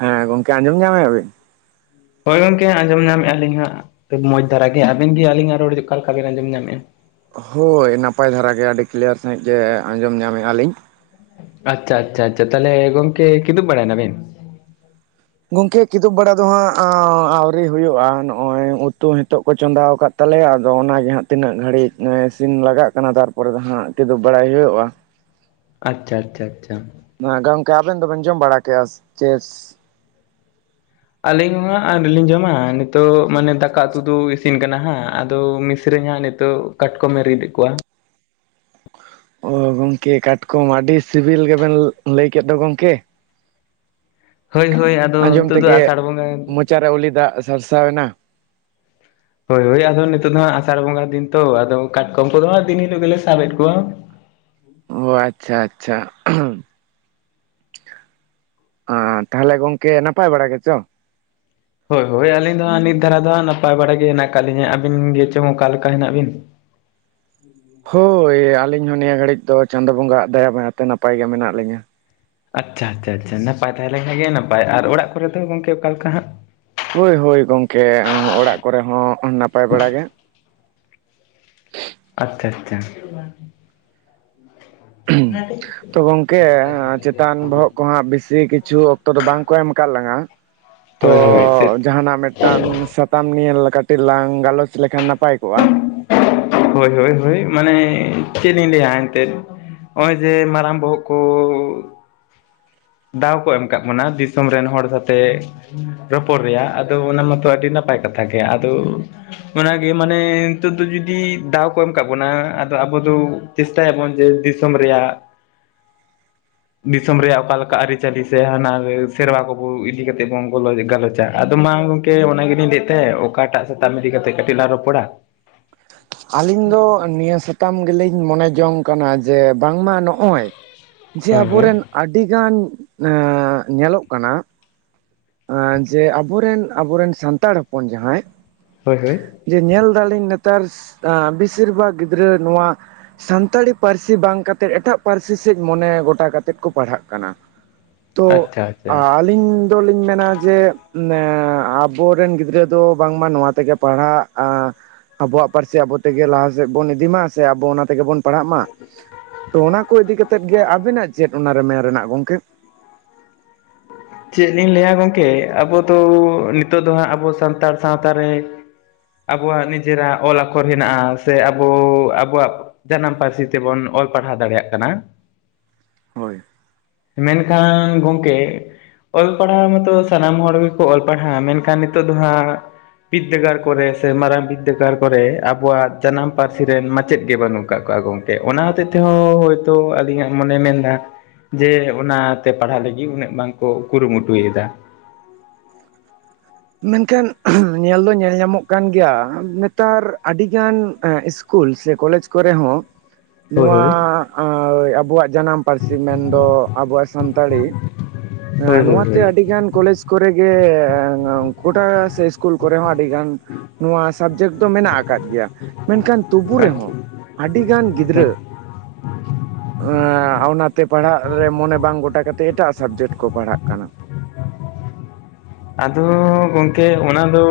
ᱦᱮᱸ ᱜᱚᱝᱠᱮ ᱟᱸᱡᱚᱢ ᱧᱟᱢᱮᱜᱼᱟ ᱵᱤᱱ? ᱦᱚᱭ ᱜᱚᱝᱠᱮ ᱟᱸᱡᱚᱢ ᱧᱟᱢᱮᱫ ᱟᱹᱞᱤᱧ ᱦᱟᱸᱜ᱾ ᱢᱚᱡᱽ ᱫᱷᱟᱨᱟ ᱜᱮ ᱟᱵᱮᱱ ᱜᱮ ᱟᱹᱞᱤᱧᱟᱜ ᱨᱚᱲ ᱚᱠᱟ ᱞᱮᱠᱟ ᱵᱮᱱ ᱟᱸᱡᱚᱢ ᱧᱟᱢᱮᱜᱼᱟ ᱦᱚᱭ ᱱᱟᱯᱟᱭ ᱫᱷᱟᱨᱟ ᱜᱮ ᱟᱹᱰᱤ ᱠᱤᱞᱤᱭᱟᱨ ᱥᱟᱺᱦᱤᱡ ᱜᱮ ᱟᱸᱡᱚᱢ ᱧᱟᱢᱮᱜᱼᱟ ᱞᱤᱧ᱾ ᱟᱪᱷᱟ ᱟᱪᱷᱟ ᱟᱪᱷᱟ ᱛᱟᱦᱞᱮ ᱜᱚᱝᱠᱮ ᱠᱤᱫᱩᱵ ᱵᱟᱲᱟᱭ ᱱᱟᱵᱤᱱ᱾ ᱜᱚᱝᱠᱮ ᱠᱤᱫᱩᱵ ᱵᱟᱲᱟ ᱫᱚ ᱦᱟᱸᱜ ᱟᱸ ᱟᱹᱣᱨᱤ ᱦᱩᱭᱩᱜᱼᱟ ᱱᱚᱜᱚᱭ ᱩᱛᱩ ᱱᱤᱛᱚᱜ ᱠᱚ ᱪᱚᱸᱫᱟᱣ ᱠᱟᱫ᱾ ᱛᱟᱦᱞᱮ ᱟᱫᱚ ᱚᱱᱟ ᱜᱮ ᱦᱟᱸᱜ ᱛᱤᱱᱟᱹᱜ ᱜᱷᱟᱹᱲᱤᱡ ᱤᱥᱤᱱ ᱞᱟᱜᱟᱜ ᱠᱟᱱᱟ ᱛᱟᱨ ᱯᱚᱨᱮ ᱫᱚ ᱦᱟᱸᱜ ᱠᱤᱫᱩᱜ ᱵᱟᱲᱟ ᱦᱩᱭᱩᱜᱼᱟ᱾ ᱟᱪᱷᱟ ᱪᱷᱟ ᱪᱷᱟ ᱟᱸ ᱜᱚᱝᱠᱮ ᱟᱵᱮᱱ ᱫᱚ ᱵᱮᱱ ᱡᱚᱢ ᱵᱟᱲᱟ ᱠᱮᱜᱼᱟ ᱪᱮᱥ᱾ ᱟᱹᱞᱤᱧ ᱦᱚᱸ ᱦᱟᱸᱜ ᱟᱹᱣᱨᱤ ᱞᱤᱧ ᱡᱚᱢᱟ ᱱᱤᱛᱚᱜ ᱢᱟᱱᱮ ᱫᱟᱠᱟ ᱩᱛᱩ ᱫᱚ ᱤᱥᱤᱱ ᱠᱟᱱᱟ ᱦᱟᱸᱜ ᱟᱫᱚ ᱢᱤᱥᱨᱟᱹᱧ ᱦᱟᱸᱜ ᱱᱤᱛᱚᱜ᱾ ᱛᱚ ᱠᱟᱴᱠᱚᱢᱮ ᱨᱤᱫ ᱮᱫ ᱠᱚᱣᱟ ᱦᱳᱭ ᱜᱚᱢᱠᱮ ᱠᱟᱴᱠᱚᱢ ᱟᱹᱰᱤ ᱥᱤᱵᱤᱞ ᱜᱮᱵᱮᱱ ᱞᱟᱹᱭ ᱠᱮᱫ ᱫᱚ ᱜᱚᱢᱠᱮ ᱦᱳᱭ ᱦᱳᱭ ᱟᱫᱚ ᱱᱤᱛᱚᱜ ᱫᱚ ᱟᱥᱟᱲ ᱵᱚᱸᱜᱟ ᱪᱟᱨᱟᱣᱩᱞᱤ ᱫᱟᱜ ᱥᱟᱨᱥᱟᱣᱮᱱᱟ ᱦᱳᱭ ᱦᱳᱭ ᱟᱫᱚ ᱱᱤᱛᱚᱜ ᱫᱚ ᱦᱟᱸᱜ ᱟᱥᱟᱲ ᱵᱚᱸᱜᱟ ᱫᱤᱱ ᱛᱚ ᱟᱫᱚ ᱠᱟᱴᱠᱚᱢ ᱠᱚᱫᱚ ᱦᱟᱸᱜ ᱫᱤᱱ ᱦᱤᱞᱳᱜ ᱜᱮᱞᱮ ᱥᱟᱵᱮᱫ ᱠᱚᱣᱟ ᱚ ᱟᱪᱪᱷᱟ ᱟᱪᱪᱷᱟ ᱚᱸ ᱛᱟᱦᱚᱞᱮ ᱜᱚᱝᱠᱮ ᱱᱟᱯᱟᱭ ᱵᱟᱲᱟ ᱜᱮᱪᱚ ᱦᱳᱭ ᱦᱳᱭ ᱟᱹᱞᱤᱧ ᱫᱚ ᱦᱟᱸᱜ ᱱᱤᱛ ᱫᱷᱟᱨᱟ ᱫᱚ ᱦᱟᱸᱜ ᱱᱟᱯᱟᱭ ᱵᱟᱲᱟ ᱜᱮ ᱦᱮᱱᱟᱜ ᱠᱟᱫ ᱞᱤᱧᱟᱹ ᱟᱹᱵᱤᱱ ᱜᱮ ᱪᱚᱝ ᱚᱠᱟ ᱞᱮᱠᱟ ᱦᱮᱱᱟᱜ ᱵᱤᱱ? ᱦᱳᱭ ᱟᱹᱞᱤᱧ ᱦᱚᱸ ᱱᱤᱭᱟᱹ ᱜᱷᱟᱹᱲᱤᱡ ᱫᱚ ᱪᱟᱸᱫᱳ ᱵᱚᱸᱜᱟᱭᱟᱜ ᱫᱟᱭᱟ ᱢᱟᱭᱟᱛᱮ ᱱᱟᱯᱟᱭ ᱜᱮ ᱢᱮᱱᱟᱜ ᱞᱤᱧᱟᱹ ᱟᱪᱪᱷᱟ ᱪᱷᱟ ᱪᱷᱟ ᱱᱟᱯᱟᱭ ᱛᱟᱦᱮᱸ ᱞᱮᱱᱠᱷᱟᱱ ᱜᱮ ᱱᱟᱯᱟᱭ ᱟᱨ ᱚᱲᱟᱜ ᱠᱚᱨᱮ ᱫᱚ ᱜᱚᱝᱠᱮ ᱚᱠᱟ ᱞᱮᱠᱟ ᱦᱟᱸᱜ? ᱦᱳᱭ ᱦᱳᱭ ᱜᱚᱢᱠᱮ ᱚᱲᱟᱜ ᱠᱚᱨᱮ ᱦᱚᱸ ᱱᱟᱯᱟᱭ ᱵᱟᱲᱟ ᱜᱮ ᱟᱪᱪᱷᱟ ᱪᱷᱟ [unintelligible] [unintelligible] ᱛᱚ ᱜᱚᱝᱠᱮ ᱪᱮᱛᱟᱱ ᱵᱚᱦᱚᱜ ᱠᱚᱦᱟᱸᱜ ᱵᱤᱥᱤ ᱠᱤᱪᱷᱩ ᱚᱠᱛᱚ ᱫᱚ ᱵᱟᱝ ᱠᱚ ᱮᱢ ᱠᱟᱫ ᱞᱟᱝᱟ, ᱛᱚ ᱦᱳᱭ ᱦᱳᱭ ᱪᱮᱫ ᱡᱟᱦᱟᱱᱟᱜ ᱢᱤᱫᱴᱟᱝ ᱥᱟᱛᱟᱢ ᱱᱤᱭᱟᱹᱞ ᱠᱟᱹᱴᱤᱡ ᱞᱟᱝ ᱜᱟᱞᱚᱪ ᱞᱮᱠᱷᱟᱱ ᱱᱟᱯᱟᱭ ᱠᱚᱜᱼᱟ ᱦᱳᱭ ᱦᱳᱭ ᱦᱳᱭ ᱢᱟᱱᱮ ᱪᱮᱫ ᱤᱧ ᱞᱟᱹᱭᱟ ᱮᱱᱛᱮᱫ ᱱᱚᱜᱼᱚᱭ ᱡᱮ ᱢᱟᱨᱟᱝ ᱵᱚᱦᱚᱜ ᱠᱩᱻ ᱫᱟᱣ ᱠᱚ ᱮᱢ ᱠᱟᱫ ᱵᱚᱱᱟ ᱫᱤᱥᱚᱢ ᱨᱮᱱ ᱦᱚᱲ ᱠᱟᱛᱮᱜ ᱨᱚᱯᱚᱲ ᱨᱮᱭᱟᱜ ᱟᱫᱚ ᱚᱱᱟ ᱢᱟᱛᱚ ᱟᱹᱰᱤ ᱱᱟᱯᱟᱭ ᱠᱟᱛᱷᱟ ᱜᱮ ᱟᱫᱚ ᱚᱱᱟᱜᱮ ᱢᱟᱱᱮ ᱱᱤᱛᱚᱜ ᱫᱚ ᱡᱩᱫᱤ ᱫᱟᱣ ᱠᱚ ᱮᱢ ᱠᱟᱫ ᱵᱚᱱᱟ ᱟᱫᱚ ᱟᱵᱚ ᱫᱚ ᱪᱮᱥᱴᱟᱭᱟᱵᱚᱱ ᱡᱮ ᱫᱤᱥᱚᱢ ᱨᱮᱭᱟᱜ [inaudible] ᱫᱤᱥᱚᱢ ᱨᱮᱭᱟᱜ ᱚᱠᱟ ᱞᱮᱠᱟ ᱟᱹᱨᱤᱪᱟᱹᱞᱤ ᱥᱮ ᱦᱟᱱᱟ ᱥᱮᱨᱣᱟ ᱠᱚᱵᱚ ᱤᱫᱤ ᱠᱟᱛᱮᱫ ᱵᱚᱱ ᱜᱚᱞᱚ ᱜᱟᱞᱚᱪᱟ ᱟᱫᱚ ᱢᱟ ᱠᱮ ᱚᱱᱟᱜᱮᱞᱤᱧ ᱞᱟᱹᱭᱮᱫ ᱛᱟᱦᱮᱸ ᱚᱠᱟᱴᱟᱜ ᱥᱟᱛᱟᱢ ᱤᱫᱤ ᱠᱟᱛᱮᱜ ᱠᱟᱹᱴᱤᱡ ᱞᱟᱝ ᱨᱚᱯᱚᱲᱟ ᱟᱞᱤᱧ ᱫᱚ ᱱᱤᱭᱟᱹ ᱥᱟᱛᱟᱢ ᱜᱮᱞᱤᱧ ᱢᱚᱱᱮ ᱡᱚᱝ ᱠᱟᱱᱟ ᱡᱮ ᱵᱟᱝᱢᱟ ᱱᱚᱜᱼᱚᱭ ᱡᱮ ᱦᱳᱭ ᱦᱳᱭ ᱟᱵᱚᱨᱮᱱ ᱟᱹᱰᱤᱜᱟᱱ ᱮᱸ ᱧᱮᱞᱚᱜ ᱠᱟᱱᱟ ᱟᱸ ᱡᱮ ᱟᱵᱚᱨᱮᱱ ᱟᱵᱚᱨᱮᱱ ᱥᱟᱱᱛᱟᱲ ᱦᱚᱯᱚᱱ ᱡᱟᱦᱟᱸᱭ ᱦᱳᱭ ᱦᱳᱭ ᱡᱮ ᱧᱮᱞ ᱫᱟᱞᱤᱧ ᱱᱮᱛᱟᱨ ᱵᱮᱥᱤᱨ ᱵᱷᱟᱜᱽ ᱜᱤᱫᱽᱨᱟᱹ ᱱᱚᱶᱟ ᱥᱟᱱᱛᱟᱲᱤ ᱯᱟᱹᱨᱥᱤ ᱵᱟᱝ ᱠᱟᱛᱮᱫ ᱮᱴᱟᱜ ᱯᱟᱹᱨᱥᱤ ᱥᱮᱫ ᱢᱚᱱᱮ ᱜᱚᱴᱟ ᱠᱟᱛᱮᱫ ᱠᱚ ᱯᱟᱲᱦᱟᱜ ᱠᱟᱱᱟ᱾ ᱛᱚ ᱟᱪᱪᱷᱟ ᱟᱪᱪᱷᱟ ᱟᱹᱞᱤᱧ ᱫᱚᱞᱤᱧ ᱢᱮᱱ ᱱᱟ ᱡᱮ ᱟᱵᱚᱨᱮᱱ ᱜᱤᱫᱽᱨᱟᱹ ᱫᱚ ᱵᱟᱝᱢᱟ ᱱᱚᱶᱟ ᱛᱮᱜᱮ ᱯᱟᱲᱦᱟᱜ ᱟᱵᱚᱣᱟᱜ ᱯᱟᱹᱨᱥᱤ ᱟᱵᱚ ᱛᱮᱜᱮ ᱞᱟᱦᱟᱥᱮᱫ ᱵᱩᱱ ᱤᱫᱤ ᱢᱟ ᱥᱮ ᱟᱵᱤ ᱚᱱᱟ ᱛᱮᱜᱮ ᱵᱩᱱ ᱯᱟᱲᱦᱟᱜ ᱢᱟ, ᱛᱚ ᱚᱱᱟ ᱠᱚ ᱤᱫᱤ ᱠᱟᱛᱮᱫ ᱜᱮ ᱟᱵᱮᱱᱟᱜ ᱪᱮᱫ ᱚᱱᱟᱨᱮ ᱢᱮᱱ ᱨᱮᱱᱟᱜ ᱜᱚᱢᱠᱮ? [inaudible] ᱪᱮᱫ ᱞᱤᱧ ᱞᱟᱹᱭᱟ ᱜᱚᱢᱠᱮ ᱟᱵᱩᱫᱚ ᱱᱤᱛᱚᱜ ᱫᱚ ᱦᱟᱸᱜ ᱟᱵᱩ ᱥᱟᱱᱛᱟᱲ ᱥᱟᱶᱛᱟᱨᱮ ᱟᱵᱚᱣᱟᱜ ᱱᱤᱡᱮᱨᱟᱜ ᱚᱞ ᱟᱠᱷᱚᱨ ᱦᱮᱱᱟᱜ-ᱟ ᱥᱮ ᱟᱵᱚ ᱟᱵᱚᱣᱟᱜ ᱡᱟᱱᱟᱢ ᱯᱟᱨᱥᱤ ᱛᱮᱵᱚᱱ ᱚᱞ ᱯᱟᱲᱦᱟᱣ ᱫᱟᱲᱮᱭᱟᱜ ᱠᱟᱱᱟ ᱦᱳᱭ ᱢᱮᱱ ᱠᱷᱟᱱ ᱜᱚᱝᱠᱮ ᱚᱞ ᱯᱟᱲᱦᱟᱣ ᱢᱟᱛᱚ ᱥᱟᱱᱟᱢ ᱦᱚᱲ ᱜᱮᱠᱚ ᱚᱞ ᱯᱟᱲᱦᱟᱜ, ᱢᱮᱱᱠᱷᱟᱱ ᱱᱤᱛᱚᱜ ᱫᱚ ᱦᱟᱸᱜ ᱵᱤᱫᱽᱫᱟᱹᱜᱟᱲ ᱠᱚᱨᱮ ᱥᱮ ᱢᱟᱨᱟᱝ ᱵᱤᱫᱽᱫᱟᱹᱜᱟᱲ ᱠᱚᱨᱮ ᱟᱵᱚᱣᱟᱜ ᱡᱟᱱᱟᱢ ᱯᱟᱨᱥᱤ ᱨᱮᱱ ᱢᱟᱪᱮᱫ ᱜᱮ ᱵᱟᱹᱱᱩᱜ ᱟᱠᱟᱫ ᱠᱚᱣᱟ ᱜᱚᱢᱠᱮ ᱚᱱᱟ ᱦᱚᱛᱮᱜ ᱛᱮᱦᱚᱸ ᱦᱳᱭᱛᱳ ᱟᱹᱞᱤᱧᱟᱜ ᱢᱚᱱᱮ ᱢᱮᱱᱫᱟ ᱡᱮ ᱚᱱᱟᱛᱮ ᱯᱟᱲᱦᱟᱜ ᱞᱟᱹᱜᱤᱫ ᱩᱱᱟᱹᱜ ᱵᱟᱝᱠᱚ ᱠᱩᱨᱩ ᱢᱩᱴᱩᱭᱮᱫᱟ᱾ ᱢᱮᱱᱠᱷᱟᱱ ᱧᱮᱞ ᱫᱚ ᱧᱮᱞ ᱧᱟᱢᱚᱜ ᱠᱟᱱ ᱜᱮᱭᱟ ᱱᱮᱛᱟᱨ ᱟᱹᱰᱤ ᱜᱟᱱ ᱤᱥᱼᱼ ᱥᱠᱩᱞ ᱥᱮ ᱠᱚᱞᱮᱡᱽ ᱠᱚᱨᱮ ᱦᱚᱸ ᱦᱳᱭ ᱱᱚᱣᱟ ᱦᱳᱭ ᱟᱵᱚᱣᱟᱜ ᱡᱟᱱᱟᱢ ᱯᱟᱹᱨᱥᱤ ᱢᱮᱱᱫᱚ ᱟᱵᱚᱣᱟᱜ ᱥᱟᱱᱛᱟᱲᱤ ᱦᱳᱭ ᱦᱸ ᱦᱳᱭ ᱱᱚᱣᱟᱛᱮ ᱦᱳᱭ ᱟᱹᱰᱤᱜᱟᱱ ᱠᱚᱞᱮᱡᱽ ᱠᱚᱨᱮᱜ ᱜᱮ ᱜᱳᱴᱟ ᱥᱮ ᱤᱥᱠᱩᱞ ᱠᱚᱨᱮ ᱦᱚᱸ ᱟᱹᱰᱤᱜᱟᱱ ᱱᱚᱣᱟ ᱥᱟᱵᱡᱮᱴ ᱫᱚ ᱢᱮᱱᱟᱜ ᱟᱠᱟᱫ ᱜᱮᱭᱟ ᱢᱮᱱᱠᱷᱟᱱ ᱛᱵᱩ ᱟᱪᱪᱷᱟ ᱨᱮᱦᱚᱸ ᱟᱹᱰᱤ ᱜᱟᱱ ᱦᱳᱭ ᱜᱤᱫᱽᱨᱟᱹ ᱚᱱᱟᱛᱮ ᱯᱟᱲᱦᱟᱜ ᱨᱮ ᱢᱚᱱᱮ ᱵᱟᱝ ᱜᱚᱴᱟ ᱠᱟᱛᱮᱮᱫ ᱮᱴᱟᱜ ᱥᱟᱵᱽᱡᱮᱠᱴ ᱠᱚ ᱯᱟᱲᱦᱟᱜ ᱠᱟᱱᱟ ᱟᱫᱚ ᱜᱚᱝᱠᱮ ᱚᱱᱟ ᱫᱚ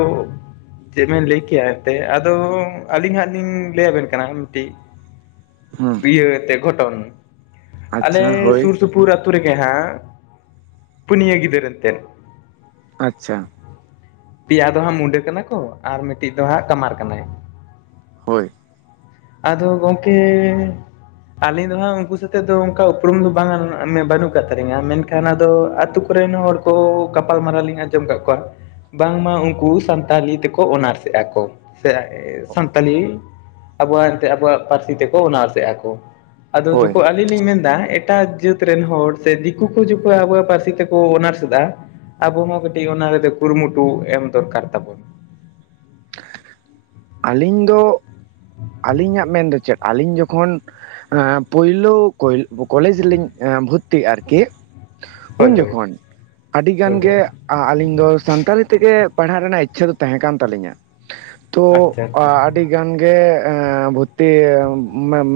ᱪᱮᱫ ᱵᱮᱱ ᱞᱟᱹᱭ ᱠᱮᱭᱟ ᱮᱱᱛᱮᱫ ᱟᱫᱚ ᱟᱹᱞᱤᱧ ᱦᱟᱸᱜ ᱞᱤᱧ ᱞᱟᱹᱭ ᱟᱵᱮᱱ ᱠᱟᱱᱟ ᱢᱤᱫᱴᱤᱡ [unintelligible] ᱦᱩᱸ ᱛᱮ ᱜᱷᱚᱴᱚᱱ ᱟᱪᱪᱷᱟ ᱟᱞᱮ ᱦᱳᱭ ᱥᱩᱨ ᱥᱩ ᱥᱩᱯᱩᱨ ᱦᱛᱳ ᱨᱮᱜ ᱦᱮᱸ ᱯᱩᱩᱱᱤᱭ ᱜᱤᱫᱤᱨᱛᱮ ᱟᱪᱪᱷᱟ ᱯᱮᱭᱟ ᱫᱚ ᱦᱟᱸᱜ ᱢᱩᱱᱰᱟᱹ ᱠᱟᱱᱟ ᱠᱚ ᱟᱨ ᱢᱤᱫᱴᱤᱡ ᱫᱚ ᱦᱟᱸᱜ ᱠᱟᱢᱟᱨ ᱠᱟᱱᱟᱭ ᱦᱳᱭ ᱟᱫᱚ ᱜᱚᱢᱠᱮ ᱟᱹᱞᱤᱧ ᱫᱚ ᱦᱟᱸᱜ ᱩᱱᱠᱩ ᱥᱟᱛᱮ ᱫᱚ ᱚᱱᱠᱟ ᱩᱯᱨᱩᱢ ᱫᱚ ᱵᱟᱝ ᱵᱟᱹᱱᱩᱜ ᱠᱟᱜ ᱛᱟᱹᱟᱞᱤᱧᱟ ᱢᱮᱱᱠᱷᱟᱱ ᱟᱫᱚ ᱟᱛᱼᱼ [unintelligible] ᱠᱚᱨᱱ ᱦᱚᱲ ᱠᱚ ᱜᱟᱯᱟᱞ ᱢᱟᱨᱟᱨᱟᱣ ᱞᱤᱧ ᱟᱸᱡᱚᱢ ᱟᱠᱟᱫ ᱠᱚᱣᱟ ᱵᱟᱝᱢᱟ ᱩᱱᱠᱩ ᱥᱟᱱᱛᱟᱲᱤ ᱛᱮᱠᱚ ᱚᱱᱟᱨᱥ ᱮᱮᱫᱼᱟ ᱠᱚ ᱥᱮ ᱥᱟᱱᱛᱟᱲᱤ ᱟᱵᱚᱣᱟᱜ ᱮᱱᱛᱮᱫ ᱟᱵᱚᱣᱟᱜ ᱯᱟᱹᱨᱥᱤ ᱛᱮᱠᱚ ᱚᱱᱟᱨᱥᱮᱫᱼᱟ ᱠᱚ ᱟᱫᱚ ᱦᱳᱭ ᱪᱚᱠᱷ ᱟᱹᱞᱤᱧ ᱞᱤᱧ ᱢᱮᱱ ᱮᱫᱟ ᱮᱴᱟᱜ ᱡᱟᱹᱛ ᱨᱮᱱ ᱦᱚᱲ ᱥᱮ ᱫᱤᱠᱩ ᱠᱚ ᱡᱚᱠᱷᱚᱱ ᱟᱵᱚᱣᱟᱜ ᱯᱟᱹᱨᱥᱤ ᱛᱮᱠᱚ ᱚᱱᱟᱨᱥ ᱮᱫᱟ ᱟᱵᱚ ᱦᱚᱸ ᱠᱟᱹᱴᱤᱡ ᱚᱱᱟ ᱨᱮᱫᱚ ᱠᱩᱨᱩᱢᱩᱴᱩ ᱮᱢ ᱫᱚᱨᱠᱟᱨ ᱛᱟᱵᱚᱱ ᱟᱹᱞᱤᱧ ᱫᱚ ᱟᱹᱞᱤᱧᱟᱜ ᱢᱮᱱᱫᱚ ᱪᱮᱫ ᱟᱞᱤᱧ ᱡᱚᱠᱷᱚᱱ ᱯᱳᱞᱳ ᱠᱚᱞᱮᱡᱽ ᱨᱮᱞᱤᱧ ᱵᱷᱩᱨᱛᱤᱜᱼᱟ ᱟᱨᱠᱤ ᱦᱳᱭ ᱩᱱ ᱦᱳᱭ ᱡᱚᱠᱷᱚᱱ ᱟᱹᱰᱤ ᱜᱟᱱ ᱦᱳᱭ ᱦᱳᱭ ᱜᱮ ᱟᱞᱤᱧ ᱫᱚ ᱥᱟᱱᱛᱟᱲᱤ ᱛᱮᱜᱮ ᱯᱟᱲᱦᱟᱜ ᱨᱮᱱᱟᱜ ᱤᱪᱪᱷᱟᱹ ᱫᱚ ᱛᱟᱦᱮᱸ ᱠᱟᱱ ᱛᱟᱹᱟᱞᱤᱧᱟ ᱛᱚ ᱟᱪᱪᱷᱟ [unintelligible] ᱟᱪᱪᱷᱟ ᱟᱹᱰᱤ ᱜᱟᱱ ᱜᱮ ᱵᱷᱚᱨᱛᱤ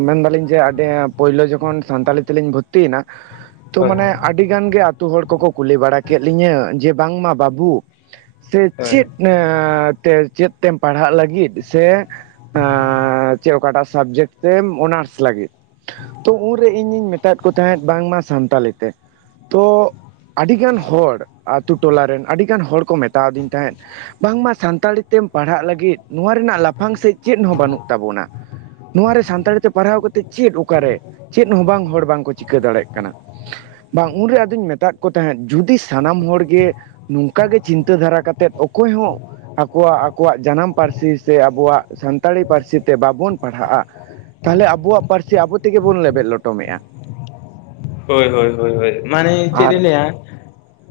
ᱢᱮᱱᱫᱟᱞᱤᱧ ᱡᱮ ᱟᱹᱰᱤ ᱯᱳᱭᱞᱳ ᱡᱚᱠᱷᱚᱱ ᱥᱟᱱᱛᱟᱞᱤ ᱛᱮᱞᱤᱧ ᱵᱷᱚᱨᱛᱤᱭᱮᱱᱟ ᱛᱚ ᱦᱳᱭ ᱢᱟᱱᱮ ᱦᱳᱭ ᱟᱹᱰᱤ ᱜᱟᱱ ᱜᱮ ᱟᱛᱳ ᱦᱚᱲ ᱠᱚᱠᱚ ᱠᱩᱞᱤ ᱵᱟᱲᱟ ᱠᱮᱫ ᱞᱤᱧᱟᱹ ᱡᱮ ᱵᱟᱝᱢᱟ ᱵᱟᱹᱵᱩ ᱥᱮ ᱦᱳᱭ ᱪᱮᱫ ᱪᱮᱫ ᱛᱮᱢ ᱯᱟᱲᱦᱟᱜ ᱞᱟᱹᱜᱤᱫ ᱥᱮ ᱮᱸᱪᱮᱫ ᱚᱠᱟᱴᱟᱜ ᱥᱟᱵᱽᱡᱮᱠᱴ ᱛᱮᱢ ᱚᱱᱟᱨᱥ ᱞᱟᱹᱜᱤᱫ ᱛᱚ ᱩᱱᱨᱮ ᱤᱧᱤᱧ ᱢᱮᱛᱟᱫ ᱠᱚ ᱛᱟᱦᱮᱸᱫ ᱵᱟᱝᱢᱟ ᱥᱟᱱᱛᱟᱲᱤ ᱛᱮ ᱛᱚ ᱟᱹᱰᱤᱜᱟᱱ ᱦᱚᱲ ᱟᱛᱳ ᱴᱚᱞᱟᱮᱱ ᱟᱹᱰᱤᱜᱟᱱ ᱦᱚᱲ ᱠᱚ ᱢᱮᱛᱟᱣᱫᱤᱧ ᱛᱟᱦᱮᱸᱫ ᱵᱟᱝᱢᱟ ᱥᱟᱱᱛᱟᱲᱤ ᱛᱮᱢ ᱯᱟᱲᱦᱟᱜ ᱞᱟᱹᱜᱤᱫ ᱱᱚᱣᱟ ᱨᱮᱱᱟᱜ ᱞᱟᱯᱷᱟᱝ ᱥᱮᱫ ᱪᱮᱫ ᱦᱚᱸ ᱵᱟᱹᱱᱩᱜ ᱛᱟᱵᱚᱱᱟ ᱱᱚᱣᱟᱨᱮ ᱥᱟᱱᱛᱟᱲᱤ ᱛᱮ ᱯᱟᱲᱦᱟᱣ ᱠᱟᱛᱮᱮᱫ ᱪᱮᱫ ᱚᱠᱟᱨᱮ ᱪᱮᱫ ᱦᱚᱸ ᱵᱟᱝ ᱦᱚᱲ ᱵᱟᱝᱠᱚ ᱪᱤᱠᱟᱹ ᱫᱟᱲᱮᱭᱟᱜ ᱠᱟᱱᱟ ᱵᱟᱝ ᱩᱱᱨᱮ ᱟᱫᱚᱧ ᱢᱮᱛᱟᱜ ᱠᱟᱱᱟ ᱛᱟᱦᱮᱸᱫ ᱡᱩᱫᱤ ᱥᱟᱱᱟᱢ ᱦᱚᱲ ᱜᱮ ᱱᱚᱝᱠᱟ ᱜᱮ ᱪᱤᱱᱛᱟᱹ ᱫᱷᱟᱨᱟ ᱠᱟᱛᱮᱫ ᱚᱠᱚᱭ ᱦᱚᱸ ᱣᱟᱜ ᱟᱠᱚᱣᱟᱜ ᱡᱟᱱᱟᱢ ᱯᱟᱹᱨᱥᱤ ᱥᱮ ᱟᱵᱚᱣᱟᱜ ᱥᱟᱱᱛᱟᱲᱤ ᱯᱟᱹᱨᱥᱤ ᱛᱮ ᱵᱟᱵᱚᱱ ᱯᱟᱲᱦᱟᱜᱼᱟ ᱛᱟᱦᱚᱞᱮ ᱟᱵᱚᱣᱟᱜ ᱯᱟᱹᱨᱥᱤ ᱟᱵᱚ ᱛᱮᱜᱮ ᱵᱚᱱ ᱞᱮᱵᱮᱫ ᱞᱚᱴᱚᱢᱮᱜᱼᱟ ᱦᱳᱭ ᱦᱳᱭ ᱦᱳᱭ ᱢᱟᱱᱮ ᱪᱮᱫ ᱤᱧ ᱟᱨ ᱞᱟᱹᱭᱟ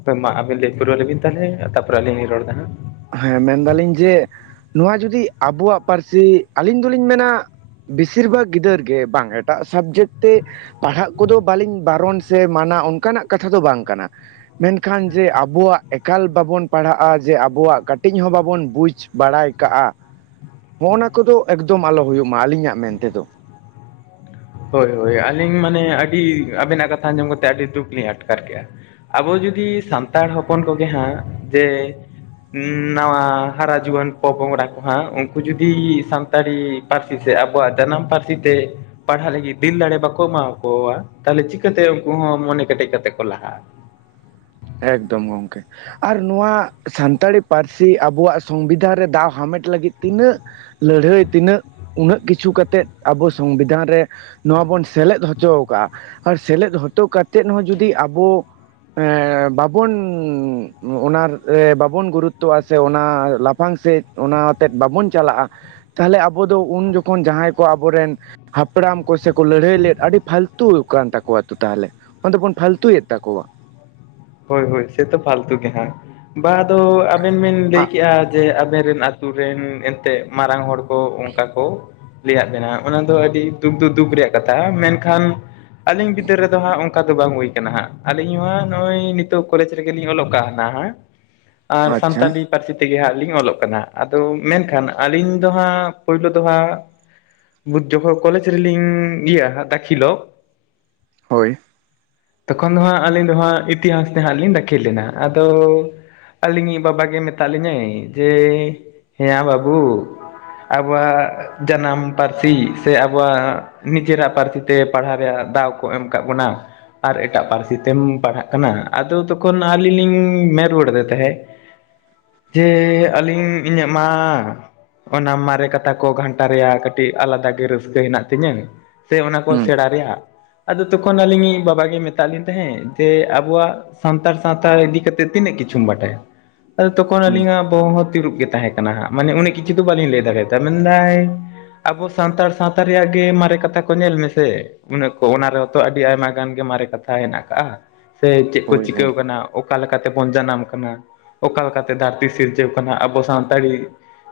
ᱦᱳᱭ ᱢᱟ ᱟᱵᱤᱱ ᱞᱟᱹᱭ ᱵᱩᱨᱣᱞᱞᱤ ᱵᱤᱱ ᱛᱟᱦᱚᱞᱮ ᱛᱟᱯᱚᱨ ᱟᱹᱞᱤᱧ ᱨᱚᱲ ᱮᱫᱟ ᱦᱟᱸᱜ ᱦᱮᱸ ᱢᱮᱱᱫᱟᱞᱤᱧ ᱡᱮ ᱱᱚᱣᱟ ᱡᱩᱫᱤ ᱟᱵᱚᱣᱟᱜ ᱯᱟᱹᱨᱥᱤ ᱟᱹᱞᱤᱧ ᱫᱚᱞᱤᱧ ᱢᱮᱱᱟ ᱵᱮᱥᱤᱨ ᱵᱷᱟᱜᱽ ᱜᱤᱫᱟᱹᱨ ᱜᱮ ᱵᱟᱝ ᱮᱴᱟᱜ ᱥᱟᱵᱡᱮᱠᱴ ᱛᱮ ᱯᱟᱲᱦᱟᱜ ᱠᱚᱫᱚ ᱵᱟᱹᱞᱤᱧ ᱵᱟᱨᱚᱱ ᱥᱮ ᱢᱟᱱᱟ ᱚᱱᱠᱟᱱᱟᱜ ᱠᱟᱛᱷᱟ ᱫᱚ ᱵᱟᱝ ᱠᱟᱱᱟ ᱢᱮᱱᱠᱷᱟᱱ ᱡᱮ ᱟᱵᱚᱣᱟᱜ ᱮᱠᱟᱞ ᱵᱟᱵᱚᱱ ᱯᱟᱲᱦᱟᱜᱼᱟ ᱡᱮ ᱟᱵᱚᱣᱟᱜ ᱠᱟᱹᱴᱤᱡ ᱦᱚᱸ ᱵᱟᱵᱚᱱ ᱵᱩᱡᱽ ᱵᱟᱲᱟᱭ ᱠᱟᱜᱼᱟ ᱱᱚᱜᱼᱱᱟ ᱠᱚᱫᱚ ᱮᱠᱫᱚᱢ ᱟᱞᱚ ᱦᱩᱭᱩᱜ ᱢᱟ ᱟᱹᱞᱤᱧᱟᱜ ᱢᱮᱱ ᱛᱮᱫᱚ ᱦᱳᱭ ᱦᱳᱭ ᱟᱹᱞᱤᱧ ᱢᱟᱱᱮ ᱟᱹᱰᱤ ᱟᱵᱮᱱᱟᱜ ᱠᱟᱛᱷᱟ ᱟᱸᱡᱚᱢ ᱠᱟᱛᱮᱫ ᱟᱹᱰᱤ ᱫᱩᱠ ᱞᱤᱧ ᱟᱴᱠᱟᱨ ᱠᱮᱫᱮᱜᱼᱟ ᱟᱵᱚ ᱡᱩᱫᱤ ᱥᱟᱱᱛᱟᱲ ᱦᱚᱯᱚᱱ ᱠᱚᱜᱮ ᱦᱟᱸᱜ ᱡᱮ ᱱᱟᱣᱟ ᱦᱟᱨᱟ ᱡᱩᱣᱟᱹᱱ ᱯᱚᱯᱚᱝᱲᱟ ᱠᱚ ᱦᱟᱸᱜ ᱩᱱᱠᱩ ᱡᱩᱫᱤ ᱥᱟᱱᱛᱟᱲᱤ ᱯᱟᱹᱨᱥᱤ ᱥᱮ ᱟᱵᱚᱣᱟᱜ ᱡᱟᱱᱟᱢ ᱯᱟᱹᱨᱥᱤ ᱛᱮ ᱯᱟᱲᱦᱟᱜ ᱞᱟᱹᱜᱤᱫ ᱫᱤᱱ ᱫᱟᱲᱮ ᱵᱟᱠᱚ ᱮᱢᱟᱠᱚᱣᱟ ᱛᱟᱦᱚᱞᱮ ᱪᱤᱠᱟᱹᱛᱮ ᱩᱱᱠᱩ ᱦᱚᱸ ᱢᱚᱱᱮ ᱠᱮᱴᱮᱡ ᱠᱟᱛᱮ ᱠᱚ ᱞᱟᱦᱟᱜᱼᱟ ᱮᱠᱫᱚᱢ ᱜᱚᱢᱠᱮ ᱟᱨ ᱱᱚᱣᱟ ᱥᱟᱱᱛᱟᱲᱤ ᱯᱟᱹᱨᱥᱤ ᱟᱵᱚᱣᱟᱜ ᱥᱚᱝᱵᱤᱫᱷᱟᱱ ᱨᱮ ᱫᱟᱣ ᱦᱟᱢᱮᱴ ᱞᱟᱹᱜᱤᱫ ᱛᱤᱱᱟᱹᱜ ᱞᱟᱹᱲᱦᱟᱹᱭ ᱛᱤᱱᱟᱹᱜ ᱩᱱᱟᱹᱜ ᱠᱤᱪᱷᱩ ᱠᱟᱛᱮᱫ ᱟᱵᱚ ᱥᱚᱝᱵᱤᱫᱷᱟᱱ ᱨᱮ ᱱᱚᱣᱟ ᱵᱚᱱ ᱥᱮᱞᱮᱫ ᱦᱚᱪᱚ ᱠᱟᱜᱼᱟ ᱟᱨ ᱥᱮᱞᱮᱫ ᱦᱚᱪᱚ ᱠᱟᱛᱮᱫ ᱦᱚᱸ ᱡᱩᱫᱤ ᱟᱵᱚ ᱦᱮᱸ ᱵᱟᱵᱚᱱᱻ ᱚᱱᱟ ᱵᱟᱵᱚᱱ ᱜᱩᱨᱩᱛᱛᱚᱼᱟ ᱥᱮ ᱚᱱᱟ ᱞᱟᱹᱯᱷᱟᱝ ᱥᱮᱫ ᱚᱱᱟ ᱟᱛᱮᱫ ᱵᱟᱵᱚᱱ ᱪᱟᱞᱟᱜᱼᱟ ᱛᱟᱦᱟᱞᱮ ᱟᱵᱚ ᱫᱚ ᱩᱱ ᱡᱚᱠᱷᱚᱱ ᱡᱟᱦᱟᱭ ᱠᱚ ᱟᱵᱚᱨᱮᱱ ᱦᱟᱯᱲᱟᱢ ᱠᱚᱥᱮ ᱠᱚ ᱞᱟᱹᱲᱦᱟᱹᱭ ᱞᱮᱫ ᱟᱹᱰᱤ ᱯᱷᱟᱹᱞᱛᱩ ᱠᱟᱱᱟ ᱛᱟᱠᱚᱣᱟ ᱛᱚ ᱛᱟᱦᱟᱞᱮ ᱚᱱᱟ ᱫᱚ ᱵᱚᱱ ᱯᱷᱟᱹᱞᱛᱩᱭᱮᱫ ᱛᱟᱠᱚᱣᱟ ᱦᱳᱭ ᱦᱳᱭ ᱥᱮᱛᱚ ᱯᱷᱟᱹᱞᱛᱩ ᱜᱮ ᱦᱟᱸᱜ ᱵᱟ ᱟᱫᱚ ᱟᱵᱮᱱ ᱵᱮᱱ ᱞᱟᱹᱭ ᱟᱜ ᱠᱮᱫᱼᱟ ᱡᱮ ᱟᱵᱮᱱ ᱨᱮᱱ ᱟᱛᱳ ᱨᱮᱱ ᱮᱱᱛᱮᱜ ᱢᱟᱨᱟᱝ ᱦᱚᱲ ᱠᱚ ᱚᱱᱠᱟ ᱠᱚ ᱞᱟᱹᱭ ᱟᱫ ᱵᱮᱱᱟ ᱚᱱᱟ ᱫᱚ ᱟᱹᱰᱤ ᱫᱩᱠ ᱫᱚᱼᱫᱩᱠ ᱨᱮᱭᱟᱜ ᱠᱟᱛᱷᱟ ᱢᱮᱱᱠᱷᱟᱱ ᱟᱹᱞᱤᱧ ᱵᱤᱫᱟᱹᱞ ᱨᱮᱫᱚ ᱦᱟᱸᱜ ᱚᱱᱠᱟ ᱫᱚ ᱵᱟᱝ ᱦᱩᱭ ᱠᱟᱱᱟ ᱦᱟᱸᱜ ᱟᱹᱞᱤᱧ ᱦᱚᱸ ᱱᱚᱜᱼᱚᱭ ᱱᱤᱛᱚᱜ ᱠᱚᱞᱮᱡᱽ ᱨᱮᱜᱮᱞᱤᱧ ᱚᱞᱚᱜ ᱠᱟᱦᱱᱟ ᱟᱨ ᱟᱪᱪᱷᱟ ᱥᱟᱱᱛᱟᱲᱤ ᱯᱟᱹᱨᱥᱤ ᱛᱮᱜᱮ ᱦᱟᱸᱜ ᱞᱤᱧ ᱚᱞᱚᱜ ᱠᱟᱱᱟ ᱟᱫᱚ ᱢᱮᱱᱠᱷᱟᱱ ᱟᱹᱞᱤᱧ ᱫᱚ ᱦᱟᱸᱜ ᱯᱳᱭᱞᱳ ᱫᱚ ᱦᱟᱸᱜ ᱵᱩᱡᱷ ᱡᱚᱦᱚᱸ ᱠᱚᱞᱮᱡᱽ ᱨᱮ ᱞᱤᱝᱻ ᱤᱭᱟᱹ ᱟ ᱫᱟᱹᱠᱷᱤᱞᱚᱜ ᱦᱳᱭ ᱛᱚᱠᱷᱚᱱ ᱫᱚ ᱦᱟᱸᱜ ᱟᱹᱞᱤᱧ ᱫᱚ ᱦᱟᱸᱜ ᱤᱛᱤᱦᱟᱥ ᱛᱮ ᱦᱟᱸᱜ ᱞᱤᱧ ᱫᱟᱹᱠᱷᱤᱞ ᱞᱮᱱᱟ ᱟᱫᱚ ᱟᱹᱞᱤᱧᱤᱡ ᱵᱟᱵᱟ ᱜᱮ ᱢᱮᱛᱟᱜ ᱞᱤᱧᱟᱹᱭ ᱡᱮ ᱦᱮᱸᱭᱟ ᱵᱟᱹᱵᱩ ᱟᱵᱚᱣᱟᱜ ᱡᱟᱱᱟᱢ ᱯᱟᱹᱨᱥᱤ ᱥᱮ ᱟᱵᱚᱣᱟᱜ ᱱᱤᱡᱮᱨᱟᱜ ᱯᱟᱹᱨᱥᱤ ᱛᱮ ᱯᱟᱹᱲᱦᱟᱹᱣ ᱨᱮᱭᱟᱜ ᱫᱟᱣ ᱠᱚ ᱮᱢ ᱟᱠᱟᱫ ᱵᱚᱱᱟ ᱟᱨ ᱮᱴᱟᱜ ᱯᱟᱹᱨᱥᱤ ᱛᱮᱢ ᱯᱟᱹᱲᱦᱟᱹᱜ ᱠᱟᱱᱟ ᱟᱫᱚ ᱛᱚᱠᱷᱚᱱ ᱟᱹᱞᱤᱧ ᱞᱤᱧ ᱢᱮᱱ ᱨᱩᱣᱟᱹᱲ ᱟᱫᱮ ᱛᱟᱦᱮᱸᱫ ᱡᱮᱻ ᱟᱹᱞᱤᱧᱻ ᱤᱧᱟᱹᱜ ᱢᱟ ᱚᱱᱟ ᱢᱟᱨᱮ ᱠᱟᱛᱷᱟ ᱠᱚ ᱜᱷᱟᱱᱴᱟ ᱨᱮᱭᱟᱜ ᱠᱟᱹᱴᱤᱡ ᱟᱞᱟᱫᱟ ᱜᱮ ᱨᱟᱹᱥᱠᱟᱹ ᱦᱮᱱᱟᱜ ᱛᱤᱧᱟᱹ ᱥᱮ ᱚᱱᱟ ᱠᱚ ᱦᱩᱸ ᱥᱮᱸᱬᱟ ᱨᱮᱭᱟᱜ ᱟᱫᱚ ᱛᱚᱠᱷᱚᱱ ᱟᱹᱞᱤᱧᱤᱡ ᱵᱟᱵᱟ ᱜᱮ ᱢᱮᱛᱟᱫ ᱞᱤᱧ ᱛᱟᱦᱮᱸᱫ ᱡᱮ ᱟᱵᱚᱣᱟᱜ ᱥᱟᱱᱛᱟᱲ ᱥᱟᱶᱛᱟ ᱤᱫᱤ ᱠᱟᱛᱮ ᱛᱤᱱᱟᱹᱜ ᱠᱤᱪᱷᱩᱢ ᱵᱟᱰᱟᱭᱟ? ᱟᱫᱚ ᱛᱚᱠᱷᱚᱱ ᱦᱩᱸ ᱟᱹᱞᱤᱧᱟᱜ ᱵᱚᱸᱦᱚᱜ ᱦᱚᱸ ᱛᱤᱸᱨᱩᱵ ᱜᱮ ᱛᱟᱦᱮᱸ ᱠᱟᱱᱟ᱾ [unintelligible] ᱢᱟᱱᱮ ᱩᱱᱟᱹᱜ ᱠᱤᱪᱷᱩ ᱫᱚ ᱵᱟᱹᱞᱤᱧ ᱞᱟᱹᱭ ᱫᱟᱲᱮᱭᱟᱫᱟ ᱢᱮᱱᱫᱟᱭ ᱟᱵᱚ ᱥᱟᱱᱛᱟᱲ ᱥᱟᱶᱛᱟ ᱨᱮᱭᱟᱜ ᱜᱮ ᱢᱟᱨᱮ ᱠᱟᱛᱷᱟ ᱠᱚ ᱧᱮᱞ ᱢᱮᱥᱮ ᱩᱱᱟᱹ ᱠᱚ ᱚᱱᱟ ᱨᱮᱦᱚᱛᱚ ᱟᱹᱰᱤ ᱟᱭᱢᱟ ᱜᱟᱱ ᱜᱮ ᱢᱟᱨᱮ ᱠᱟᱛᱷᱟ ᱦᱮᱱᱟᱜ ᱠᱟᱜᱼᱟ ᱥᱮ ᱪᱮᱫ ᱠᱚ ᱦᱳᱭ ᱦᱳᱭ ᱪᱤᱠᱟᱹᱣ ᱟᱠᱟᱱᱟ ᱚᱠᱟ ᱞᱮᱠᱟᱛᱮ ᱵᱚᱱ ᱡᱟᱱᱟᱢ ᱠᱟᱱᱟ ᱚᱠᱟ ᱞᱮᱠᱟᱛᱮ ᱫᱷᱟᱹᱨᱛᱤ ᱥᱤᱨᱡᱟᱹᱣ ᱠᱟᱱᱟ ᱟᱵᱚ ᱥᱟᱱᱛᱟᱲᱤ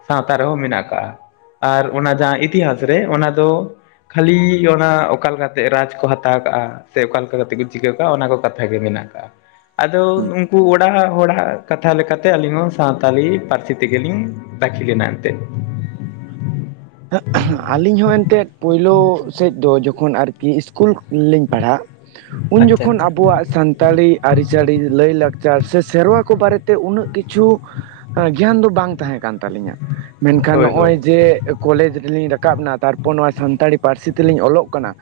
ᱥᱟᱶᱛᱟ ᱨᱮᱦᱚᱸ ᱢᱮᱱᱟᱜ ᱠᱟᱜᱼᱟ ᱟᱨ ᱚᱱᱟ ᱡᱟᱦᱟᱸ ᱤᱛᱤᱦᱟᱥ ᱨᱮ ᱚᱱᱟ ᱫᱚ ᱠᱷᱟᱹᱞᱤ ᱚᱱᱟ ᱚᱠᱟ ᱞᱮᱠᱟᱛᱮ ᱨᱟᱡᱽ ᱠᱚ ᱦᱟᱛᱟᱣ ᱠᱟᱜᱼᱟ ᱥᱮ ᱚᱠᱟ ᱞᱮᱠᱟ ᱠᱟᱛᱮ ᱠᱚ ᱪᱤᱠᱟᱹᱣ ᱠᱟᱜᱼᱟ ᱚᱱᱟ ᱠᱚ ᱠᱟᱛᱷᱟ ᱜᱮ ᱢᱮᱱᱟᱜ ᱠᱟᱜᱼᱟ ᱟᱫᱚ ᱦᱩᱸ ᱩᱱᱠᱩ ᱚᱲᱟᱜ ᱦᱚᱲᱟᱜ ᱠᱟᱛᱷᱟ ᱞᱮᱠᱟᱛᱮ ᱟᱹᱞᱤᱧ ᱦᱚᱸ ᱥᱟᱶᱛᱟᱞᱤ ᱯᱟᱹᱨᱥᱤ ᱛᱮᱜᱮ ᱞᱤᱧ ᱫᱟᱹᱠᱷᱤᱞ ᱮᱱᱟ ᱮᱱᱛᱮ᱾ ᱟᱹᱞᱤᱧ ᱦᱚᱸ ᱮᱱᱛᱮᱫ ᱯᱳᱭᱞᱳ ᱥᱮᱫ ᱫᱚ ᱡᱚᱠᱷᱚᱱ ᱟᱨᱠᱤ ᱤᱥᱠᱩᱞ ᱞᱤᱧ ᱯᱟᱹᱲᱦᱟᱹᱜ ᱩᱱ ᱟᱪᱪᱷᱟ ᱡᱚᱠᱷᱚᱱ ᱟᱪᱪᱷᱟ ᱟᱵᱚᱣᱟᱜ ᱥᱟᱱ ᱥᱟᱱᱛᱟᱲᱤ ᱟᱹᱨᱤ ᱪᱟᱹᱞᱤ ᱞᱟᱹᱭᱼᱞᱟᱠᱪᱟᱨ ᱥᱮ ᱥᱮᱸᱨᱣᱟᱹ ᱠᱚ ᱵᱟᱨᱮᱛᱮ ᱩᱱᱟᱹᱜ ᱠᱤᱪᱷᱩ ᱜᱮᱭᱟᱱ ᱫᱚ ᱵᱟᱝ ᱛᱟᱦᱮᱸ ᱠᱟᱱ ᱛᱟᱹᱞᱤᱧᱟ ᱢᱮᱱᱠᱷᱟᱱ ᱦᱳᱭ ᱦᱳᱭ ᱱᱚᱜᱼᱚᱭ ᱡᱮ ᱠᱚᱞᱮᱡᱽ ᱨᱮᱞᱤᱧ ᱨᱟᱠᱟᱵ ᱱᱟ ᱛᱟᱨᱯᱚᱨ ᱱᱚᱣᱟ ᱥᱟᱱᱛᱟᱲᱤ ᱯᱟᱹᱨᱥᱤ ᱛᱮᱞᱤᱧ ᱚᱞᱚᱜ ᱠᱟᱱᱟ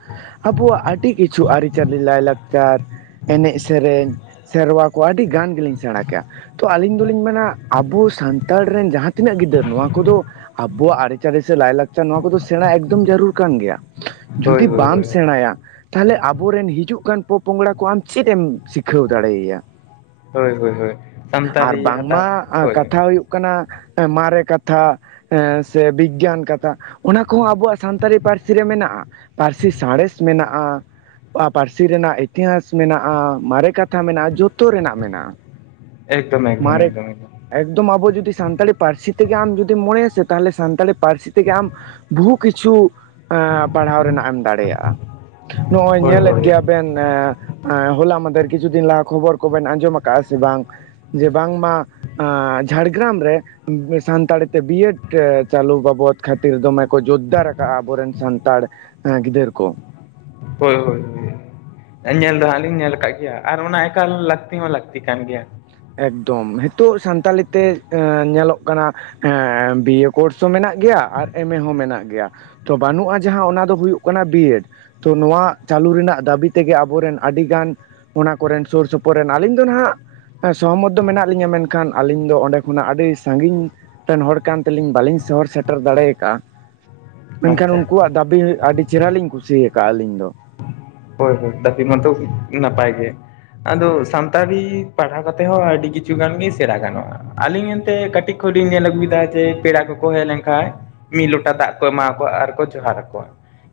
ᱟᱵᱚᱣᱟᱜ ᱟᱹᱰᱤ ᱠᱤᱪᱷᱩ ᱟᱹᱨᱤ-ᱪᱟᱹᱞᱤ ᱞᱟᱹᱭ-ᱞᱟᱠᱪᱟᱨ ᱮᱸᱱᱮᱡ ᱥᱮᱸᱨᱮᱧ ᱥᱮᱸᱨᱣᱟᱹ ᱠᱚ ᱟᱹᱰᱤ ᱜᱟᱱ ᱜᱮᱞᱤᱧ ᱥᱮᱸᱬᱟ ᱠᱮᱜᱼᱟ ᱛᱚ ᱟᱹᱞᱤᱧ ᱫᱚᱞᱤᱧ ᱢᱮᱱᱟ ᱟᱵᱚ ᱥᱟᱱᱛᱟᱲ ᱨᱮᱱ ᱡᱟᱦᱟᱸ ᱛᱤᱱᱟᱹᱜ ᱜᱤᱫᱟᱹᱨ ᱱᱚᱣᱟ ᱠᱚᱫᱚ ᱟᱵᱚᱣᱟᱜ ᱟᱹᱨᱤ-ᱪᱟᱹᱞᱤ ᱥᱮ ᱞᱟᱹᱭ-ᱞᱟᱠᱪᱟᱨ ᱱᱚᱣᱟ ᱠᱚᱫᱚ ᱥᱮᱸᱬᱟ ᱮᱠᱫᱚᱢ ᱡᱟᱹᱨᱩᱲ ᱠᱟᱱ ᱜᱮᱭᱟ ᱦᱳᱭ ᱡᱩᱫᱤ ᱦᱳᱭ ᱵᱟᱢ ᱦᱳᱭ ᱥᱮᱸᱬᱟᱭᱟ ᱛᱟᱦᱟᱞᱮ ᱟᱵᱚᱨᱮᱱ ᱦᱤᱡᱩᱜ ᱠᱟᱱ ᱯᱚᱸᱯᱚᱝᱲᱟ ᱠᱚ ᱟᱢ ᱪᱮᱫ ᱮᱢ ᱥᱤᱠᱷᱟᱹᱣ ᱫᱟᱲᱮᱭᱟᱭᱟ᱾ ᱦᱳᱭ ᱦᱳᱭ ᱦᱳᱭ ᱟᱨ ᱥᱟᱱᱛᱟᱞᱤ ᱵᱟᱝᱢᱟ ᱦᱟᱛᱟᱣ ᱦᱳᱭ ᱠᱟᱛᱷᱟ ᱦᱩᱭᱩᱜ ᱢᱟᱨᱮ ᱠᱟᱛᱷᱟ ᱵᱤᱜᱽᱜᱟᱱ ᱠᱟᱛᱷᱟ ᱚᱱᱟ ᱠᱚᱦᱚᱸ ᱟᱵᱚᱣᱟᱜ ᱥᱟᱱᱛᱟᱲᱤ ᱯᱟᱹᱨᱥᱤ ᱨᱮ ᱢᱮᱱᱟᱜᱼᱟ ᱯᱟᱹᱨᱥᱤ ᱥᱟᱸᱬᱮᱥ ᱢᱮᱱᱟᱜᱼᱟ ᱯᱟᱹᱨᱥᱤ ᱨᱮᱱᱟᱜ ᱤᱛᱤᱦᱟᱥ ᱢᱮᱱᱟᱜᱼᱟ ᱢᱟᱨᱮ ᱠᱟᱛᱷᱟ ᱢᱮᱱᱟᱜᱼᱟ ᱡᱚᱛ ᱡᱚᱛᱚ ᱨᱮᱱᱟᱜ ᱢᱮᱱᱟᱜᱼᱟ ᱮᱠᱫᱚᱢ ᱮᱠᱫᱚᱢ ᱢᱟᱨᱮ ᱮᱠᱫᱚᱢ ᱮᱠᱫᱚᱢ ᱟᱵᱚ ᱡᱩᱫᱤ ᱥᱟᱱᱛᱟᱲᱤ ᱯᱟᱹᱨᱥᱤ ᱛᱮᱜᱮ ᱟᱢ ᱡᱩᱫᱤ ᱢᱚᱱᱮᱭᱟᱥᱮ ᱛᱟᱦᱚᱞᱮ ᱥᱟᱱᱛᱟᱲᱤ ᱯᱟᱹᱨᱥᱤ ᱛᱮᱜᱮ ᱟᱢ ᱵᱚᱦᱩ ᱠᱤᱪᱷᱩ ᱮᱸ ᱯᱟᱲᱦᱟᱣ ᱨᱮᱱᱟᱜ ᱮᱢ ᱫᱟᱲᱮᱭᱟᱜᱼᱟ ᱱᱚᱜᱼᱚᱭ ᱦᱳᱭ ᱧᱮᱞᱮᱫ ᱦᱳᱭ ᱜᱮᱭᱟᱢ ᱵᱮᱱ ᱦᱚᱞᱟ ᱢᱟᱫᱷᱮᱨ ᱠᱤᱪᱷᱩ ᱫᱤᱱ ᱞᱟᱦᱟ ᱠᱷᱚᱵᱚᱨ ᱠᱚᱵᱮᱱ ᱟᱸᱡᱚᱢᱟ ᱟᱠᱟᱫᱼᱟ ᱥᱮ ᱵᱟᱝ ᱡᱮ ᱵᱟᱝ ᱢᱟ ᱮᱸ ᱡᱷᱟᱲᱜᱨᱟᱢ ᱨᱮ ᱥᱟᱱᱛᱟᱲᱤ ᱛᱮ ᱵᱤᱭ ᱮᱰ ᱪᱟᱞᱩ ᱵᱟᱵ ᱵᱚᱫ ᱠᱷᱟᱹᱛᱤᱨ ᱫᱚᱢᱮ ᱠᱚ ᱡᱳᱡᱽᱫᱟᱨ ᱟᱠᱟᱟᱜᱼᱟ ᱟᱵᱚᱨᱮᱱ ᱥᱟᱱᱛᱟᱲ ᱜᱤᱫᱟᱹᱨ ᱠᱚ ᱦᱳᱭ ᱦᱳᱭ ᱦᱳᱭ ᱧᱮᱞ ᱫᱚ ᱦᱟᱸᱜ ᱞᱤᱧ ᱧᱮᱞ ᱠᱟᱜ ᱜᱮᱭᱟ ᱟᱨ ᱚᱱᱟ ᱮᱠᱟᱞ ᱞᱟᱹᱠᱛᱤ ᱦᱚᱸ ᱞᱟᱹᱠᱛᱤ ᱠᱟᱱ ᱜᱮᱭᱟ ᱮᱠᱫᱚᱢ ᱱᱤᱛᱚᱜ ᱥᱟᱱᱛᱟᱞᱤ ᱛᱮ ᱧᱮᱞᱚᱜ ᱠᱟᱱᱟ ᱮᱸ ᱵᱤᱭᱮ ᱠᱳᱨᱥ ᱦᱚᱸ ᱢᱮᱱᱟᱜ ᱜᱮᱭᱟ ᱟᱨ ᱮᱢ ᱮ ᱦᱚᱸ ᱢᱮᱱᱟᱜ ᱜᱮᱭᱟ ᱛᱚ ᱵᱟᱹᱱᱩᱜᱼᱟ ᱡᱟᱦᱟᱸ ᱚᱱᱟ ᱫᱚ ᱦᱩᱭᱩᱜ ᱠᱟᱱᱟ ᱵᱤᱭ ᱮᱰ ᱛᱚ ᱱᱚᱣᱟ ᱪᱟᱹᱞᱩ ᱨᱮᱱᱟᱜ ᱫᱟᱹᱵᱤ ᱛᱮᱜᱮ ᱟᱵᱚᱨᱮᱱ ᱟᱹᱰᱤᱜᱟᱱ ᱚᱱᱟ ᱠᱚᱨᱮᱱ ᱥᱩᱨ ᱥᱩᱯᱩᱨ ᱨᱮᱱ ᱟᱹᱞᱤᱧ ᱫᱚ ᱱᱟᱦᱟᱜ ᱥᱚᱦᱚᱢᱚᱛ ᱫᱚ ᱢᱮᱱᱟᱜ ᱞᱤᱧᱟ ᱢᱮᱱᱠᱷᱟᱱ ᱟᱹᱞᱤᱧ ᱫᱚ ᱚᱸᱰᱮ ᱠᱷᱚᱱᱟᱜ ᱟᱹᱰᱤ ᱥᱟᱹᱜᱤᱧ ᱛᱮᱱ ᱦᱚᱲ ᱠᱟᱱ ᱛᱮᱞᱤᱧ ᱵᱟᱹᱞᱤᱧ ᱥᱚᱦᱚᱨ ᱥᱮᱴᱮᱨ ᱫᱟᱲᱮ ᱠᱟᱜᱼᱟ ᱢᱮᱱᱠᱷᱟᱱ ᱟᱪᱪᱷᱟ ᱟᱪᱪᱷᱟ ᱩᱱᱠᱩᱣᱟᱜ ᱫᱟᱹᱵᱤ ᱟᱹᱰᱤ ᱪᱮᱦᱨᱟ ᱞᱤᱧ ᱠᱩᱥᱤ ᱟᱠᱟᱜᱼᱟ ᱟᱹᱞᱤᱧ ᱫᱚ ᱦᱳᱭ ᱦᱳᱭ ᱫᱟ ᱢᱟᱛᱚ ᱱᱟᱯᱟᱭ ᱜᱮ ᱟᱫᱚ ᱥᱟᱱᱛᱟᱲᱤ ᱯᱟᱲᱦᱟᱣ ᱠᱟᱛᱮᱫ ᱦᱚᱸ ᱟᱹᱰᱤ ᱠᱤᱪᱷᱩ ᱜᱟᱱ ᱜᱮ ᱥᱮᱬᱟ ᱜᱟᱱᱚᱜᱼᱟ ᱟᱹᱞᱤᱧ ᱮᱱᱛᱮ ᱠᱟᱹᱴᱤᱡ ᱠᱷᱚᱞᱤᱧ ᱧᱮᱞ ᱟᱜᱩᱭ ᱫᱟ ᱡᱮ ᱯᱮᱲᱟ ᱠᱚᱠᱚ ᱦᱮᱡ ᱞᱮᱱ ᱠᱷᱟᱡ ᱢᱤᱫ ᱞᱚᱴᱟ ᱫᱟᱜ ᱠᱚ ᱮᱢᱟᱠᱚᱣᱟ ᱟᱨᱠᱚ ᱡᱚᱦᱟᱨ ᱟᱠᱚᱣᱟ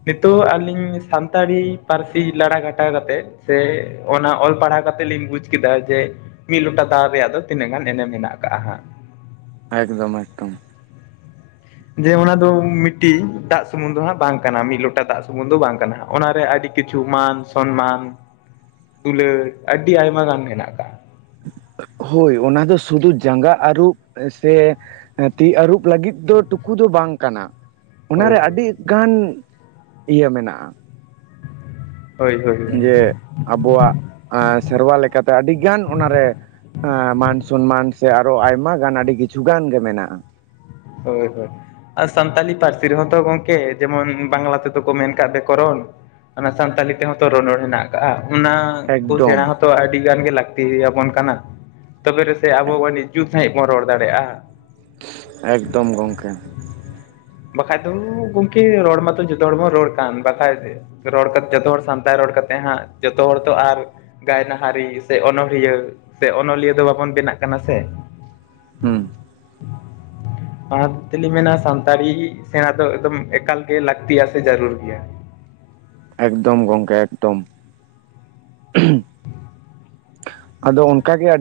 ᱱᱤᱛᱚᱜ ᱟᱹᱞᱤᱧ ᱥᱟᱱᱛᱟᱲᱤ ᱯᱟᱹᱨᱥᱤ ᱞᱟᱲᱟ ᱜᱷᱟᱴᱟ ᱠᱟᱛᱮᱫ ᱥᱮ ᱚᱱᱟ ᱚᱞ ᱯᱟᱲᱦᱟᱣ ᱠᱟᱛᱮ ᱞᱤᱧ ᱵᱩᱡᱽ ᱠᱮᱫᱟ ᱡᱮ ᱢᱤᱫ ᱞᱚᱴᱟ ᱫᱟᱣ ᱨᱮᱭᱟᱜ ᱫᱚ ᱛᱤᱱᱟᱹᱜ ᱜᱟᱱ ᱮᱱᱮᱢ ᱢᱮᱱᱟᱜᱱᱟᱜ ᱟᱠᱟᱜᱼᱟ ᱦᱟᱸᱜ ᱮᱠᱫᱚᱢ ᱮᱠᱫᱚᱢ ᱡᱮ ᱚᱱᱟ ᱫᱚ ᱢᱤᱫᱴᱤᱡ ᱫᱟᱜ ᱥᱩᱢᱩᱱᱝ ᱫᱚ ᱦᱟᱸᱜ ᱵᱟᱝ ᱠᱟᱱᱟ ᱢᱤᱫ ᱞᱚᱴᱟ ᱫᱟᱜ ᱥᱩᱢᱩᱱ ᱫᱚ ᱵᱟᱝ ᱠᱟᱱᱟ ᱦᱟᱸᱜ ᱚᱱᱟᱨᱮ ᱟᱹᱰᱤ ᱠᱤᱪᱷᱩ ᱢᱟᱱ ᱥᱚᱱᱢᱟᱱ ᱫᱩᱞᱟᱹᱲ ᱟᱹᱰᱤ ᱟᱭᱢᱟ ᱜᱟᱱ ᱢᱮᱱᱟᱜ ᱟᱠᱟᱫᱼᱟ ᱦᱳᱭ ᱚᱱᱟ ᱫᱚ ᱥᱩᱫᱩ ᱡᱟᱸᱜᱟ ᱟᱹᱨᱩᱵ ᱥᱮ ᱮᱸ ᱛᱤ ᱟᱨᱩᱵ ᱞᱟᱹᱜᱤᱫ ᱫᱚ ᱴᱩᱠᱩ ᱫᱚ ᱵᱟᱝ ᱠᱟᱱᱟ ᱚᱱᱟᱨᱮ ᱦᱳᱭ ᱟᱹᱰᱤᱜᱟᱱ ᱤᱭᱟᱹ ᱢᱮᱱᱟᱜᱼᱟ ᱦᱳᱭ ᱦᱳᱭ ᱦᱳᱭ ᱡᱮ ᱟᱵᱚᱣᱟᱜ ᱥᱮᱨᱣᱟ ᱞᱮᱠᱟᱛᱮ ᱟᱹᱰᱤᱜᱟᱱ ᱚᱱᱟᱨᱮ ᱢᱟᱱ ᱥᱚᱱᱢᱟᱱ ᱥᱮ ᱟᱨᱚ ᱟᱭᱢᱟ ᱜᱟᱱ ᱟᱹᱰᱤ ᱠᱤᱪᱷ ᱜᱟᱱ ᱜᱮ ᱢᱮᱱᱟᱜᱼᱟ᱾ ᱦᱳᱭ ᱦᱳᱭ ᱟᱨ ᱥᱟᱱᱛᱟᱞᱤ ᱯᱟᱹᱨᱥᱤ ᱨᱮᱦᱚᱸ ᱛᱚ ᱜᱚᱝᱠᱮ ᱡᱮᱢᱚᱱ ᱵᱟᱝᱞᱟ ᱛᱮᱫᱚ ᱠᱚ ᱢᱮᱱ ᱟᱠᱟᱜᱼᱟ ᱵᱮᱠᱚᱨᱚᱱ ᱚᱱᱟ ᱥᱟᱱᱛᱟᱞᱤ ᱛᱮᱦᱚᱸ ᱛᱚ ᱨᱚᱱᱚᱲ ᱦᱮᱱᱟᱜ ᱠᱟᱜᱼᱟ ᱚᱱᱟ ᱠᱚ ᱥᱮᱬᱟ ᱮᱠᱫᱚᱢ ᱦᱚᱸᱛᱚ ᱛᱚ ᱟᱹᱰᱤᱜᱟᱱ ᱜᱮ ᱞᱟᱹᱠᱛᱤᱭᱟᱵᱚᱱ ᱠᱟᱱᱟ ᱛᱚᱵᱮ ᱨᱮᱥᱮ ᱟᱵᱚ ᱚᱱ ᱡᱩᱛ ᱥᱟᱺᱦᱤᱡ ᱵᱚᱱ ᱨᱚᱲ ᱫᱟᱲᱮᱭᱟᱜᱼᱟ ᱮᱠᱫᱚᱢ ᱜᱚᱝᱠᱮ ᱵᱟᱠᱷᱟᱡ ᱫᱚ ᱜᱚᱢᱠᱮ ᱨᱚᱲ ᱢᱟᱛᱚ ᱡᱚᱛᱚ ᱦᱚᱲ ᱵᱚᱱ ᱨᱚᱲ ᱠᱟᱱ ᱵᱟᱠᱷᱟᱡ ᱨᱚᱲ ᱠᱟᱛᱮ ᱡᱚᱛᱚ ᱦᱚᱲ ᱥᱟᱱᱛᱟᱲ ᱨᱚᱲ ᱠᱟᱛᱮᱫ ᱦᱟᱸᱜ ᱡᱚᱛᱚ ᱦᱚᱲ ᱛᱚ ᱟᱨ ᱜᱟᱭᱱᱟᱦᱟᱨᱤ ᱥᱮ ᱚᱱᱚᱲᱦᱤᱭᱟᱹ ᱥᱮ ᱚᱱᱚᱞᱤᱭᱟᱹ ᱫᱚ ᱵᱟᱵᱚᱱ ᱵᱮᱱᱟᱜ ᱠᱟᱱᱟ ᱥᱮ ᱦᱩᱸ ᱚᱱᱟ ᱛᱮᱞᱤᱧ ᱢᱮᱱᱟ ᱥᱟᱱ ᱛᱟᱲᱤ ᱥᱮᱬᱟ ᱫᱚ ᱮᱠᱫᱚᱢ ᱮᱠᱟᱞ ᱜᱮ ᱞᱟᱹᱠᱛᱤᱜᱤᱭᱟ ᱥᱮ ᱡᱟᱹᱨᱩᱲ ᱜᱮᱭᱟ ᱮᱠᱫᱚᱢ ᱜᱚᱝᱠᱮ ᱮᱠᱫᱚᱢ ᱩᱸᱦᱩ ᱟᱫᱚ ᱚᱱᱠᱟ ᱜᱮ ᱟᱹᱰᱤ